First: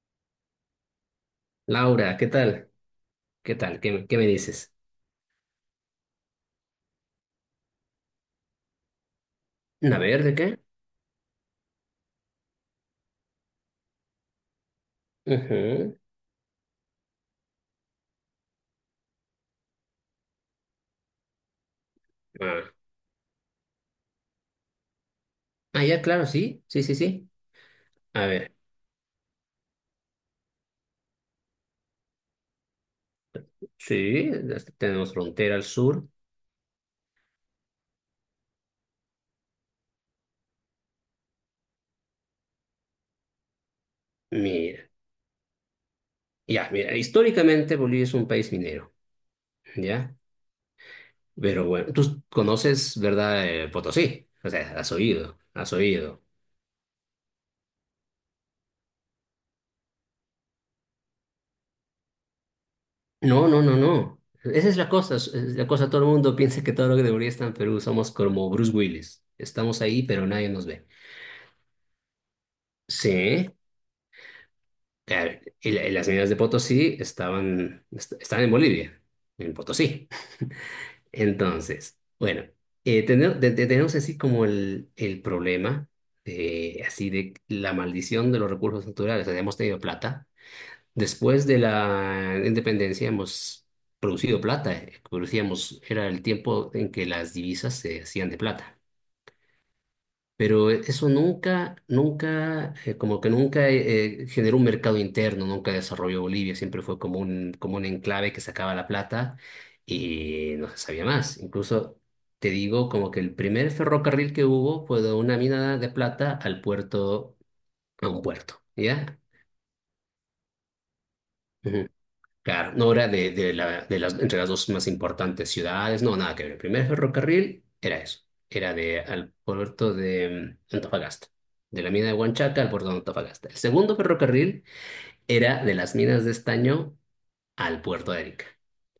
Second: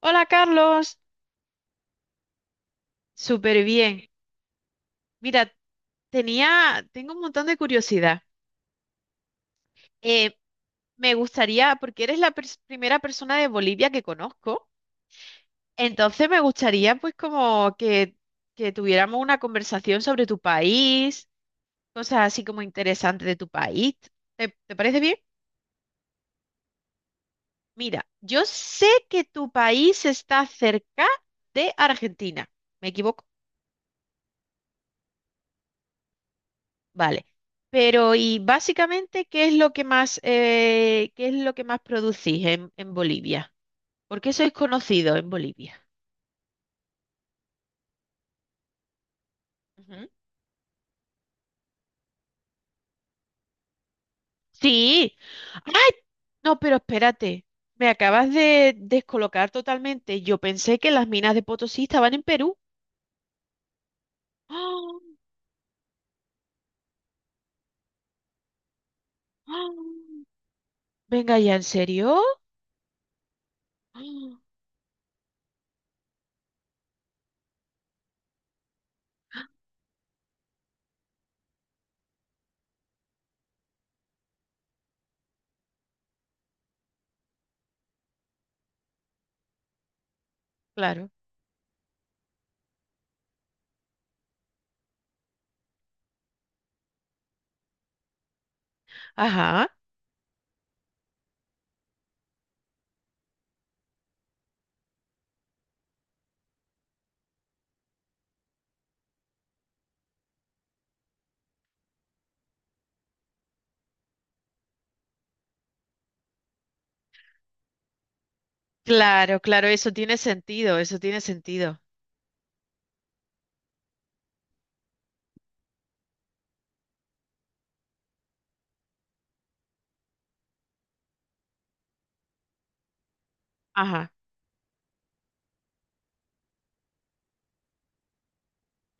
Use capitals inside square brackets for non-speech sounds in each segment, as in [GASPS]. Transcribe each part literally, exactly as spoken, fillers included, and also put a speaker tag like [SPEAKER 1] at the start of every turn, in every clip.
[SPEAKER 1] Hola Carlos,
[SPEAKER 2] Laura, ¿qué tal? ¿Qué
[SPEAKER 1] súper
[SPEAKER 2] tal? ¿Qué, me
[SPEAKER 1] bien.
[SPEAKER 2] qué me dices?
[SPEAKER 1] Mira, tenía, tengo un montón de curiosidad.
[SPEAKER 2] A ver, ¿de
[SPEAKER 1] Eh,
[SPEAKER 2] qué?
[SPEAKER 1] Me gustaría, porque eres la pers- primera persona de Bolivia que conozco,
[SPEAKER 2] Ujú.
[SPEAKER 1] entonces me gustaría pues como que, que tuviéramos una conversación sobre tu país, cosas así como
[SPEAKER 2] Ah,
[SPEAKER 1] interesantes de tu país. ¿Te, te parece bien?
[SPEAKER 2] Ah, ya, claro, sí, sí, sí, sí.
[SPEAKER 1] Mira,
[SPEAKER 2] A
[SPEAKER 1] yo
[SPEAKER 2] ver,
[SPEAKER 1] sé que tu país está cerca de Argentina. ¿Me equivoco?
[SPEAKER 2] sí, hasta tenemos frontera al sur.
[SPEAKER 1] Vale. Pero, y básicamente, ¿qué es lo que más, eh, qué es lo que más producís en, en Bolivia? ¿Por qué sois
[SPEAKER 2] Mira,
[SPEAKER 1] conocidos en Bolivia?
[SPEAKER 2] ya, mira, históricamente Bolivia es un país minero,
[SPEAKER 1] Ujú.
[SPEAKER 2] ¿ya? Pero bueno, tú conoces, ¿verdad? eh, Potosí, o sea, has
[SPEAKER 1] Sí.
[SPEAKER 2] oído,
[SPEAKER 1] ¡Ay!
[SPEAKER 2] has oído.
[SPEAKER 1] No, pero espérate. Me acabas de descolocar totalmente. Yo pensé que las minas de Potosí estaban en Perú.
[SPEAKER 2] No, no, no, no.
[SPEAKER 1] [GASPS]
[SPEAKER 2] Esa es la cosa,
[SPEAKER 1] ¡Ah!
[SPEAKER 2] es la cosa, todo el mundo piensa que todo lo que debería estar en Perú somos como Bruce Willis.
[SPEAKER 1] ¡Ah!
[SPEAKER 2] Estamos ahí, pero nadie nos ve.
[SPEAKER 1] Venga ya, ¿en serio?
[SPEAKER 2] Sí,
[SPEAKER 1] [GASPS] ¡Ah!
[SPEAKER 2] a ver, y, la- y las minas de Potosí estaban, est- estaban en Bolivia, en Potosí. Entonces, bueno, eh, tene- te- te- tenemos así como el, el problema de, así de la maldición de los recursos naturales. O sea, hemos tenido plata.
[SPEAKER 1] Claro.
[SPEAKER 2] Después de la independencia hemos producido plata. eh, Producíamos, era el tiempo en que las divisas se hacían de plata.
[SPEAKER 1] Ajá.
[SPEAKER 2] Pero eso nunca, nunca, eh, como que nunca eh, eh, generó un mercado interno, nunca desarrolló Bolivia, siempre fue como un, como un enclave que sacaba la plata y no se sabía más. Incluso te digo como que el primer ferrocarril que hubo fue de una mina de plata al puerto, a un puerto, ¿ya?
[SPEAKER 1] Claro, claro, eso tiene sentido, eso tiene sentido.
[SPEAKER 2] Claro, no era de, de la- de las, entre las dos más importantes ciudades, no, nada que ver. El primer ferrocarril era eso, era de, al puerto de mm, Antofagasta, de la mina de Huanchaca al puerto de Antofagasta. El segundo
[SPEAKER 1] Ajá,
[SPEAKER 2] ferrocarril era de las minas de estaño al puerto de Arica.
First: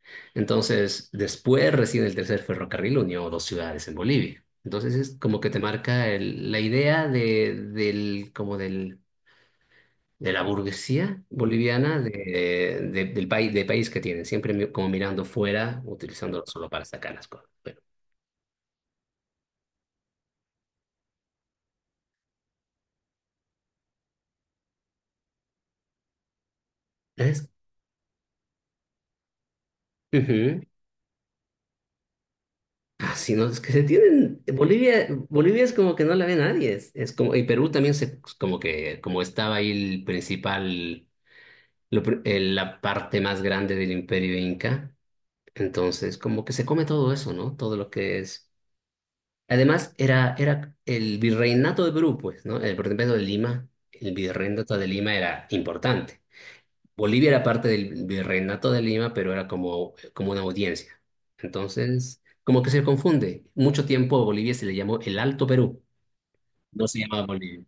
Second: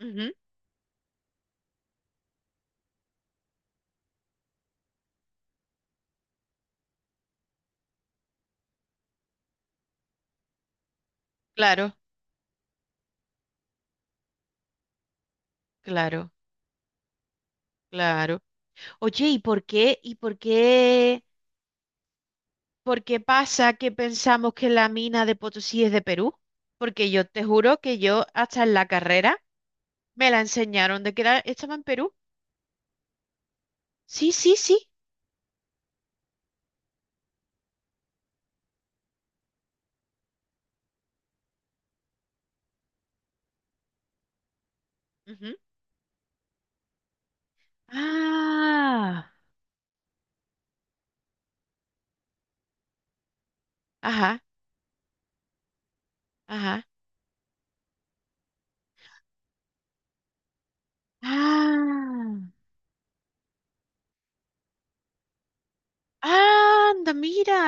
[SPEAKER 1] ujú,
[SPEAKER 2] Entonces, después recién el tercer ferrocarril unió dos ciudades en Bolivia. Entonces es como que te marca el- la idea de, del, como del de la burguesía
[SPEAKER 1] claro,
[SPEAKER 2] boliviana de, de- del país, de país que tienen, siempre mi- como mirando fuera,
[SPEAKER 1] claro,
[SPEAKER 2] utilizándolo solo para sacar las cosas. Bueno,
[SPEAKER 1] claro. Oye, ¿y por qué? ¿Y por qué? ¿Por qué pasa que pensamos que la mina de Potosí es de Perú? Porque yo te
[SPEAKER 2] ¿ves?
[SPEAKER 1] juro que yo hasta en la carrera me la
[SPEAKER 2] Ujú.
[SPEAKER 1] enseñaron de que era- estaba en Perú.
[SPEAKER 2] Ah, sí, no, es que se
[SPEAKER 1] Sí,
[SPEAKER 2] tienen,
[SPEAKER 1] sí, sí.
[SPEAKER 2] Bolivia, Bolivia es como que no la ve nadie, es, es como, y Perú también se, como que, como estaba ahí el principal, lo pr- eh, la parte más grande del imperio inca,
[SPEAKER 1] Ujú.
[SPEAKER 2] entonces como que se come todo eso, ¿no? Todo lo que es.
[SPEAKER 1] Ah,
[SPEAKER 2] Además, era, era el virreinato de Perú, pues, ¿no? El virreinato de Lima, el
[SPEAKER 1] ajá,
[SPEAKER 2] virreinato de Lima era importante.
[SPEAKER 1] ajá.
[SPEAKER 2] Bolivia era parte del virreinato de Lima, pero era como, como una audiencia. Entonces,
[SPEAKER 1] Ah,
[SPEAKER 2] como que se confunde. Mucho tiempo a Bolivia se le llamó el Alto Perú,
[SPEAKER 1] ah,
[SPEAKER 2] no se
[SPEAKER 1] anda,
[SPEAKER 2] llamaba
[SPEAKER 1] mira.
[SPEAKER 2] Bolivia.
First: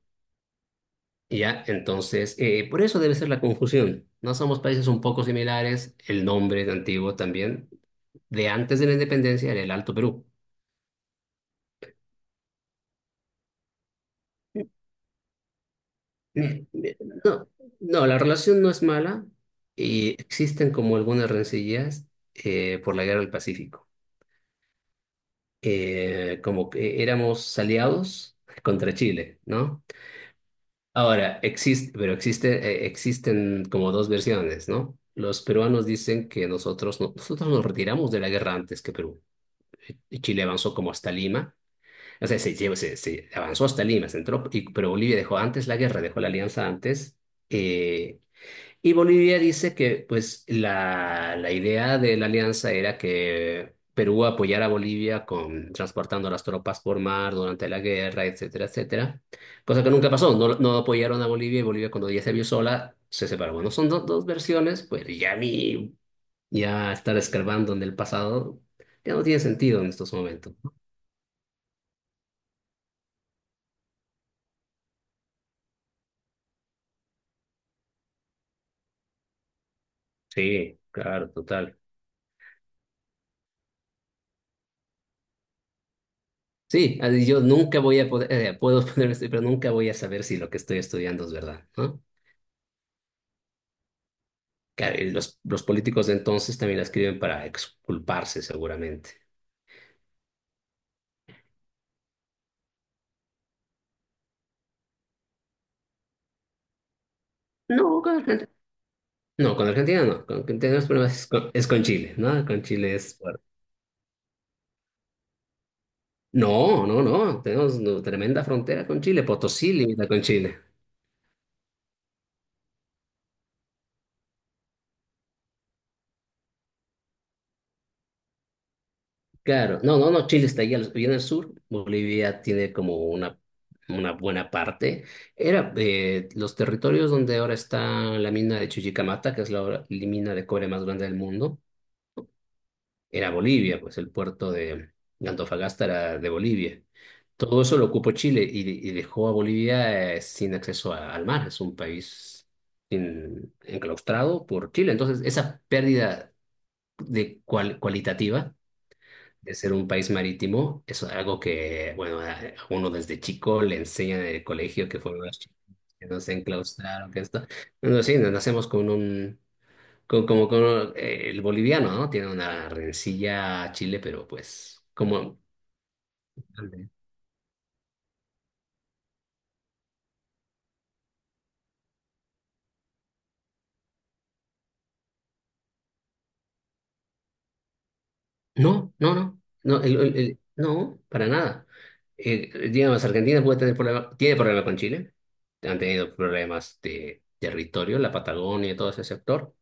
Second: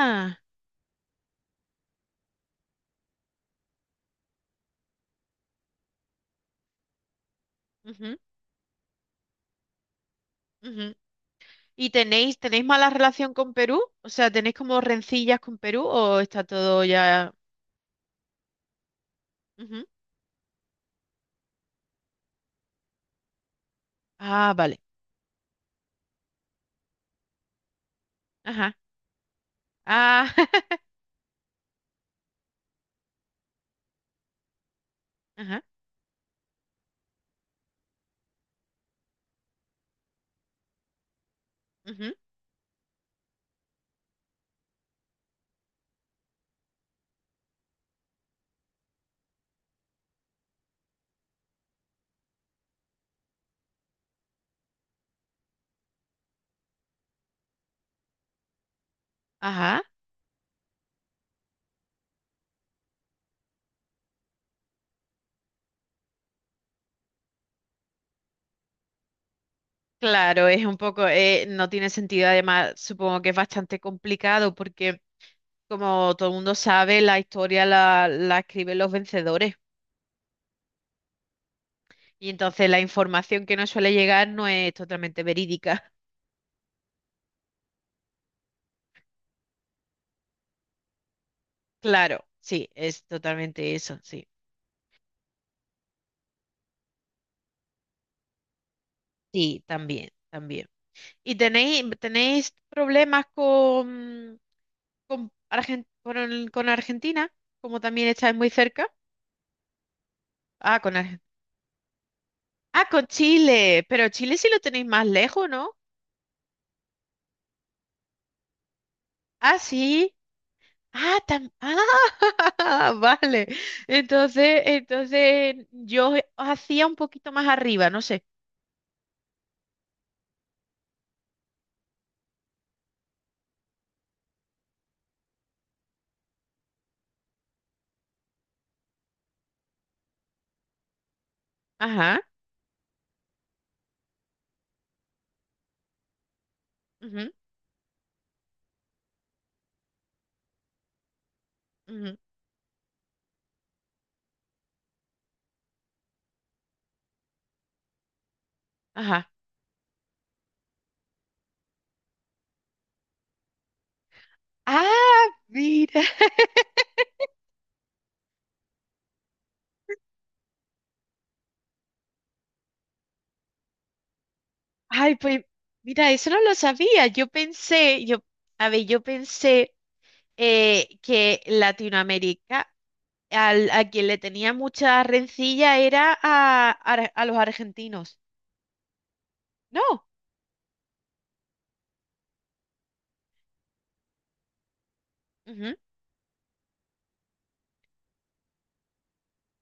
[SPEAKER 2] Ya, entonces, eh, por eso debe ser la confusión. No somos países un poco similares, el nombre es antiguo también. De antes de la independencia era el Alto Perú.
[SPEAKER 1] Ujú, ujú. ¿Y tenéis, tenéis mala relación con Perú? O sea, ¿tenéis como rencillas con Perú o está todo
[SPEAKER 2] Este,
[SPEAKER 1] ya?
[SPEAKER 2] No, no, la relación no es mala
[SPEAKER 1] Ujú.
[SPEAKER 2] y existen como algunas rencillas eh, por la guerra del Pacífico.
[SPEAKER 1] Ah, vale.
[SPEAKER 2] Eh, como que éramos aliados
[SPEAKER 1] Ajá.
[SPEAKER 2] contra Chile, ¿no?
[SPEAKER 1] Ah, [LAUGHS]
[SPEAKER 2] Ahora, existe, pero existe, eh, existen como dos versiones, ¿no? Los
[SPEAKER 1] ajá.
[SPEAKER 2] peruanos dicen que nosotros, no- nosotros nos retiramos de la guerra antes que Perú. Y Chile avanzó como hasta Lima,
[SPEAKER 1] Ujú,
[SPEAKER 2] o sea, se, llevó- se, se avanzó hasta Lima, se entró, y- pero Bolivia dejó antes la guerra, dejó la alianza antes. eh, Y Bolivia dice que pues la, la idea de la alianza era que Perú apoyara a Bolivia con transportando las tropas por mar durante la guerra, etcétera, etcétera.
[SPEAKER 1] ajá,
[SPEAKER 2] Cosa que nunca pasó, no, no apoyaron a Bolivia y Bolivia cuando ya se vio sola se separó. Bueno, son do- dos versiones, pues ya a mí ya estar escarbando en el pasado ya no tiene sentido en estos
[SPEAKER 1] claro,
[SPEAKER 2] momentos.
[SPEAKER 1] es un poco, eh, no tiene sentido, además supongo que es bastante complicado porque como todo el mundo sabe, la historia la, la escriben los vencedores
[SPEAKER 2] Sí, claro, total.
[SPEAKER 1] y entonces la información que nos suele llegar no es totalmente verídica. [LAUGHS]
[SPEAKER 2] Sí, así yo nunca voy a poder, eh, puedo [LAUGHS] poner esto, pero nunca voy a saber si lo que estoy estudiando es verdad, ¿no?
[SPEAKER 1] Claro, sí, es totalmente eso, sí.
[SPEAKER 2] Claro, y los, los políticos de entonces también la escriben para exculparse, seguramente.
[SPEAKER 1] Sí, también, también. ¿Y tenéis, tenéis problemas con, con, Argen- con, con Argentina? Como
[SPEAKER 2] No,
[SPEAKER 1] también
[SPEAKER 2] con
[SPEAKER 1] estáis muy
[SPEAKER 2] Argentina,
[SPEAKER 1] cerca.
[SPEAKER 2] no, con Argentina no. Con, con-
[SPEAKER 1] Ah,
[SPEAKER 2] tenemos
[SPEAKER 1] con
[SPEAKER 2] problemas
[SPEAKER 1] Argentina.
[SPEAKER 2] es con, es con Chile, ¿no? Con
[SPEAKER 1] Ah,
[SPEAKER 2] Chile
[SPEAKER 1] con
[SPEAKER 2] es fuerte.
[SPEAKER 1] Chile, pero Chile sí lo tenéis más lejos, ¿no?
[SPEAKER 2] No, no, no. Tenemos no, tremenda frontera con Chile.
[SPEAKER 1] Ah,
[SPEAKER 2] Potosí limita
[SPEAKER 1] sí.
[SPEAKER 2] con Chile.
[SPEAKER 1] Ah, tam- ah, [LAUGHS] vale. Entonces, entonces yo hacía un poquito más arriba, no sé.
[SPEAKER 2] Claro. No, no, no. Chile está allá al- bien al sur. Bolivia tiene como una, una buena parte. Era eh, los territorios donde ahora está la mina de Chuquicamata, que es la, hora- la mina de cobre más grande del mundo.
[SPEAKER 1] Ajá,
[SPEAKER 2] Era Bolivia, pues el puerto de, de Antofagasta era de Bolivia.
[SPEAKER 1] ujú,
[SPEAKER 2] Todo eso lo ocupó Chile y, y dejó a Bolivia eh, sin acceso a- al mar. Es un
[SPEAKER 1] ujú,
[SPEAKER 2] país sin- enclaustrado por Chile. Entonces, esa pérdida de cual- cualitativa
[SPEAKER 1] ajá.
[SPEAKER 2] de ser un país marítimo es algo que, bueno, a a uno desde chico le enseñan en el colegio que fueron
[SPEAKER 1] Ah,
[SPEAKER 2] las chicas
[SPEAKER 1] mira.
[SPEAKER 2] que nos
[SPEAKER 1] [LAUGHS]
[SPEAKER 2] enclaustraron, que esto. No, sí, nos nacemos con un, co- Como, como, eh, el boliviano, ¿no? Tiene una rencilla a Chile, pero pues,
[SPEAKER 1] Ay,
[SPEAKER 2] como,
[SPEAKER 1] pues mira, eso no lo sabía. Yo pensé, yo, a ver, yo pensé eh, que Latinoamérica, al- a quien le tenía mucha rencilla era a, a- a los argentinos.
[SPEAKER 2] no, no, no, no, el-
[SPEAKER 1] No.
[SPEAKER 2] el- el- no, para nada. Eh, digamos, Argentina puede tener problema, tiene problemas con Chile, han tenido problemas de territorio, la Patagonia, todo ese sector.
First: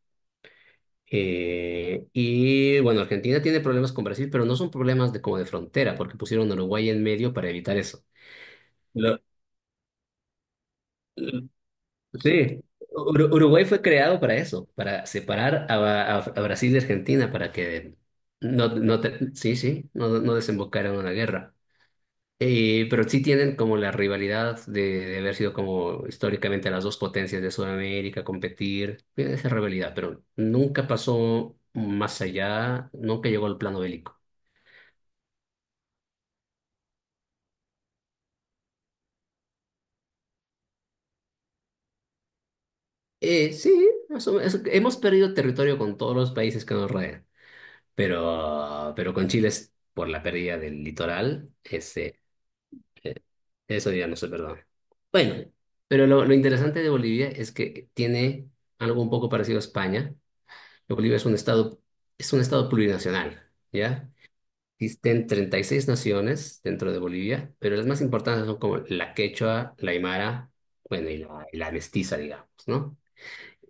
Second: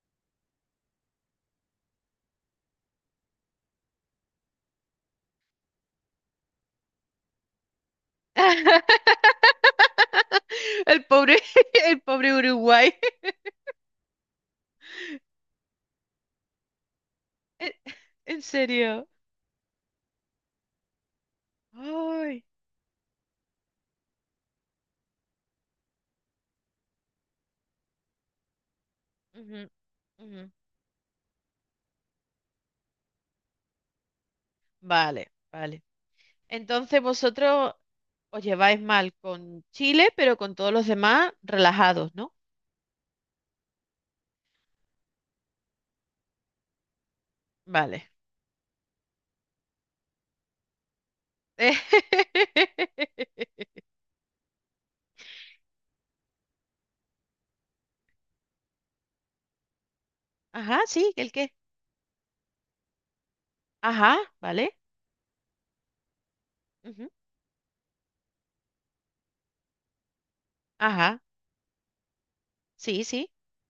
[SPEAKER 2] Eh, y bueno, Argentina tiene problemas con Brasil, pero no son problemas de como de frontera, porque pusieron a Uruguay en medio para evitar eso. Lo-
[SPEAKER 1] [LAUGHS] El pobre, [LAUGHS] el pobre
[SPEAKER 2] Sí,
[SPEAKER 1] Uruguay. [LAUGHS]
[SPEAKER 2] Ur- Uruguay fue creado para eso, para separar a, a- a Brasil de Argentina, para
[SPEAKER 1] En
[SPEAKER 2] que
[SPEAKER 1] en
[SPEAKER 2] no, no
[SPEAKER 1] serio.
[SPEAKER 2] te- sí, sí, no, no desembocaran en una guerra.
[SPEAKER 1] Ay.
[SPEAKER 2] Eh, pero sí tienen como la rivalidad de, de haber sido como históricamente las dos potencias de Sudamérica, competir, tienen esa
[SPEAKER 1] Ujú,
[SPEAKER 2] rivalidad, pero
[SPEAKER 1] ujú.
[SPEAKER 2] nunca pasó más allá, nunca llegó al plano bélico.
[SPEAKER 1] Vale, vale. Entonces vosotros os lleváis mal con Chile, pero con todos los demás relajados, ¿no?
[SPEAKER 2] Eh, sí, más o menos, hemos perdido territorio con todos los países que nos rodean.
[SPEAKER 1] Vale.
[SPEAKER 2] Pero, pero con Chile es por la pérdida del litoral, ese, eh,
[SPEAKER 1] [LAUGHS]
[SPEAKER 2] eso ya no se perdona. Bueno, pero lo, lo interesante de Bolivia es que tiene algo un poco parecido a España.
[SPEAKER 1] Ajá, sí,
[SPEAKER 2] Bolivia es
[SPEAKER 1] ¿el
[SPEAKER 2] un
[SPEAKER 1] qué?
[SPEAKER 2] estado, es un estado plurinacional, ¿ya?
[SPEAKER 1] Ajá, vale,
[SPEAKER 2] Existen treinta y seis naciones dentro de
[SPEAKER 1] ujú,
[SPEAKER 2] Bolivia, pero las más importantes son como la quechua, la aymara, bueno, y
[SPEAKER 1] ajá,
[SPEAKER 2] la, y la mestiza, digamos, ¿no?
[SPEAKER 1] sí, sí.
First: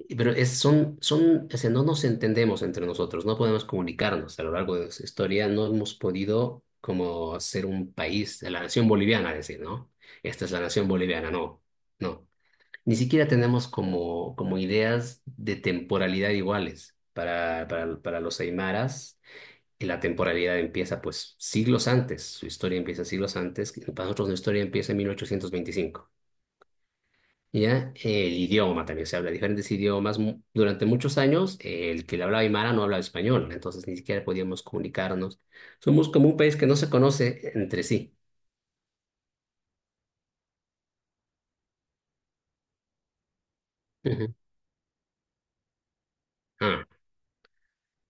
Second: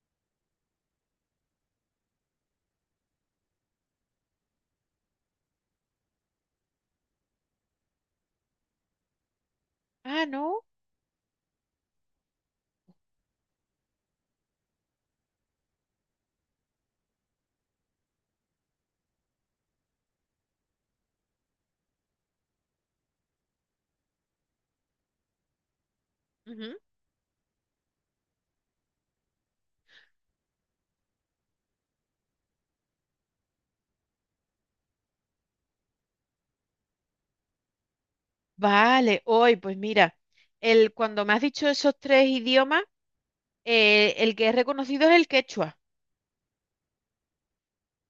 [SPEAKER 2] Y- Pero es, son, son, o sea, no nos entendemos entre nosotros, no podemos comunicarnos a lo largo de nuestra historia, no hemos podido como ser un país, la nación boliviana, decir, ¿no?
[SPEAKER 1] Ah,
[SPEAKER 2] Esta es
[SPEAKER 1] no.
[SPEAKER 2] la nación boliviana, no, no. Ni siquiera tenemos como, como ideas de temporalidad iguales. Para, para, para los aymaras, y la temporalidad empieza pues siglos antes, su historia empieza siglos antes, para nosotros nuestra historia empieza en mil ochocientos veinticinco,
[SPEAKER 1] Ujú.
[SPEAKER 2] ¿ya? El idioma también se habla diferentes idiomas. Mu- Durante muchos años, eh, el que le hablaba Aymara no hablaba español, entonces ni siquiera podíamos comunicarnos. Somos como un país que no se conoce entre sí.
[SPEAKER 1] Vale, hoy, pues mira, el, cuando me has dicho esos tres idiomas, eh, el
[SPEAKER 2] Ujú.
[SPEAKER 1] que es reconocido es el quechua,
[SPEAKER 2] Ah,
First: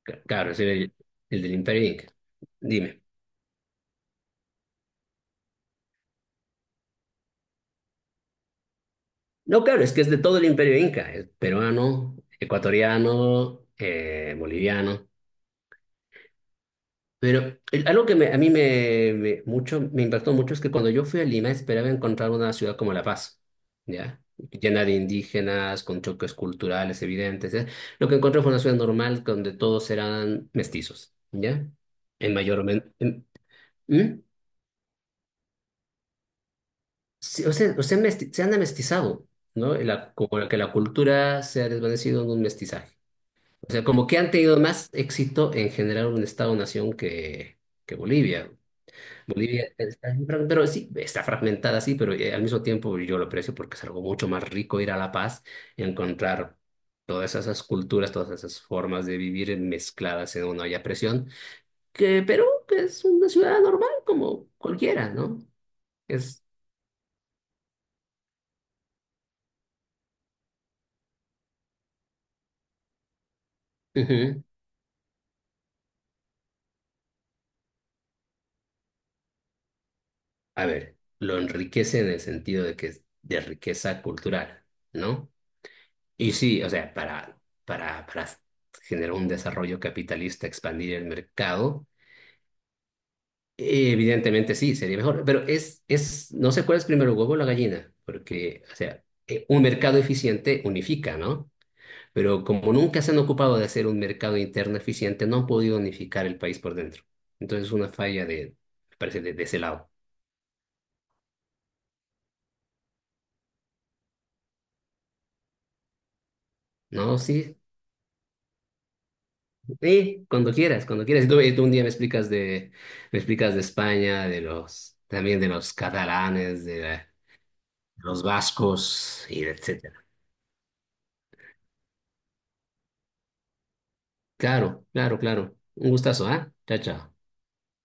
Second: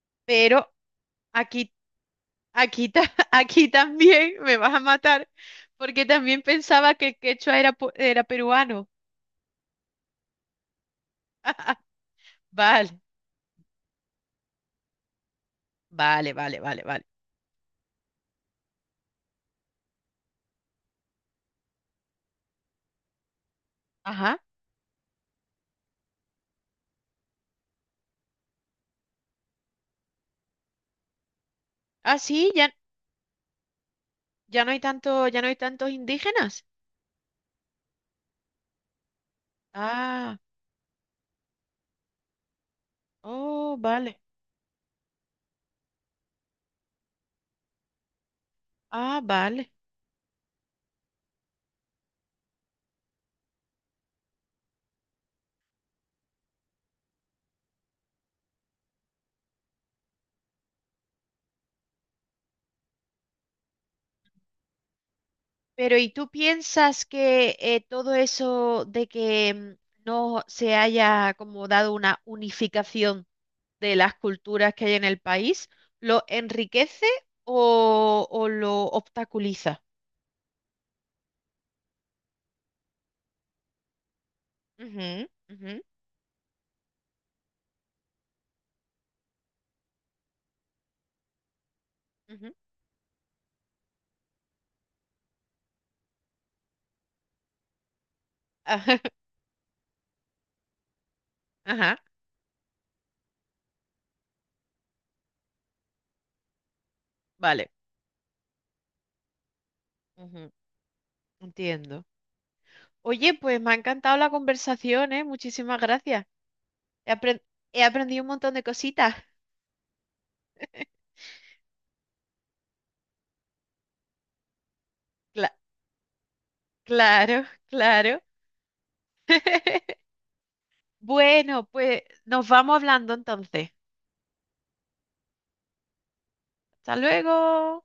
[SPEAKER 2] c- claro, es
[SPEAKER 1] pero
[SPEAKER 2] el, el del
[SPEAKER 1] aquí,
[SPEAKER 2] Imperio Inca.
[SPEAKER 1] aquí, ta-
[SPEAKER 2] Dime.
[SPEAKER 1] [LAUGHS] aquí también me vas a matar, porque también pensaba que el quechua era, pu- era peruano.
[SPEAKER 2] No, claro, es que es de todo el Imperio Inca, es peruano,
[SPEAKER 1] Vale,
[SPEAKER 2] ecuatoriano, eh, boliviano.
[SPEAKER 1] vale, vale, vale, vale.
[SPEAKER 2] Pero el- algo que me- a mí me, me- mucho, me impactó mucho es que cuando yo fui a Lima esperaba encontrar una ciudad como La Paz, ¿ya?
[SPEAKER 1] Ajá.
[SPEAKER 2] Llena de indígenas, con choques culturales evidentes, ¿eh? Lo que encontré fue una ciudad normal donde todos eran mestizos, ¿ya?
[SPEAKER 1] Ah,
[SPEAKER 2] En
[SPEAKER 1] sí,
[SPEAKER 2] mayor o
[SPEAKER 1] ya,
[SPEAKER 2] men- en- ¿Mm?
[SPEAKER 1] ya no hay tanto, ya no hay tantos indígenas.
[SPEAKER 2] Sí, o sea, o sea, mesti- se han amestizado, ¿no? La-
[SPEAKER 1] Ah,
[SPEAKER 2] como que la cultura se ha desvanecido en un mestizaje. O
[SPEAKER 1] oh,
[SPEAKER 2] sea, como que
[SPEAKER 1] vale.
[SPEAKER 2] han tenido más éxito en generar un Estado-nación que, que Bolivia.
[SPEAKER 1] Ah,
[SPEAKER 2] Bolivia
[SPEAKER 1] vale.
[SPEAKER 2] está, pero sí, está fragmentada, sí, pero eh, al mismo tiempo yo lo aprecio porque es algo mucho más rico ir a La Paz y encontrar todas esas culturas, todas esas formas de vivir mezcladas en una olla a presión, que Perú que es una ciudad normal como cualquiera, ¿no?
[SPEAKER 1] Pero ¿y tú
[SPEAKER 2] Es,
[SPEAKER 1] piensas que eh, todo eso de que mm, no se haya como dado una unificación de las
[SPEAKER 2] Ujú.
[SPEAKER 1] culturas que hay en el país, lo enriquece o, o lo obstaculiza?
[SPEAKER 2] A ver, lo enriquece en el sentido de que es de riqueza cultural,
[SPEAKER 1] Ujú,
[SPEAKER 2] ¿no?
[SPEAKER 1] ujú,
[SPEAKER 2] Y sí, o sea, para, para, para generar un desarrollo capitalista, expandir el mercado.
[SPEAKER 1] ujú.
[SPEAKER 2] Eh, Evidentemente sí, sería mejor, pero es, es, no sé cuál es primero, el huevo o la gallina, porque, o
[SPEAKER 1] Ajá,
[SPEAKER 2] sea, eh, un mercado eficiente unifica, ¿no?
[SPEAKER 1] [LAUGHS] ajá,
[SPEAKER 2] Pero como nunca se han ocupado de hacer un mercado interno eficiente, no han podido unificar el país por dentro. Entonces
[SPEAKER 1] vale,
[SPEAKER 2] es una falla de, me parece, de, de ese lado.
[SPEAKER 1] ujú, entiendo. Oye, pues me ha encantado la conversación, ¿eh? Muchísimas gracias. He
[SPEAKER 2] No,
[SPEAKER 1] apren-
[SPEAKER 2] sí,
[SPEAKER 1] he aprendido un montón de cositas.
[SPEAKER 2] sí, cuando quieras, cuando quieras. Y Tú, y tú un día me explicas de, me explicas de España, de los, también de
[SPEAKER 1] Cla-
[SPEAKER 2] los catalanes, de la-
[SPEAKER 1] claro, claro.
[SPEAKER 2] los vascos y de
[SPEAKER 1] [LAUGHS]
[SPEAKER 2] etcétera.
[SPEAKER 1] Bueno, pues nos vamos hablando entonces.
[SPEAKER 2] Claro, claro, claro. Un gustazo, ¿ah? Chao,
[SPEAKER 1] Hasta
[SPEAKER 2] chao.
[SPEAKER 1] luego.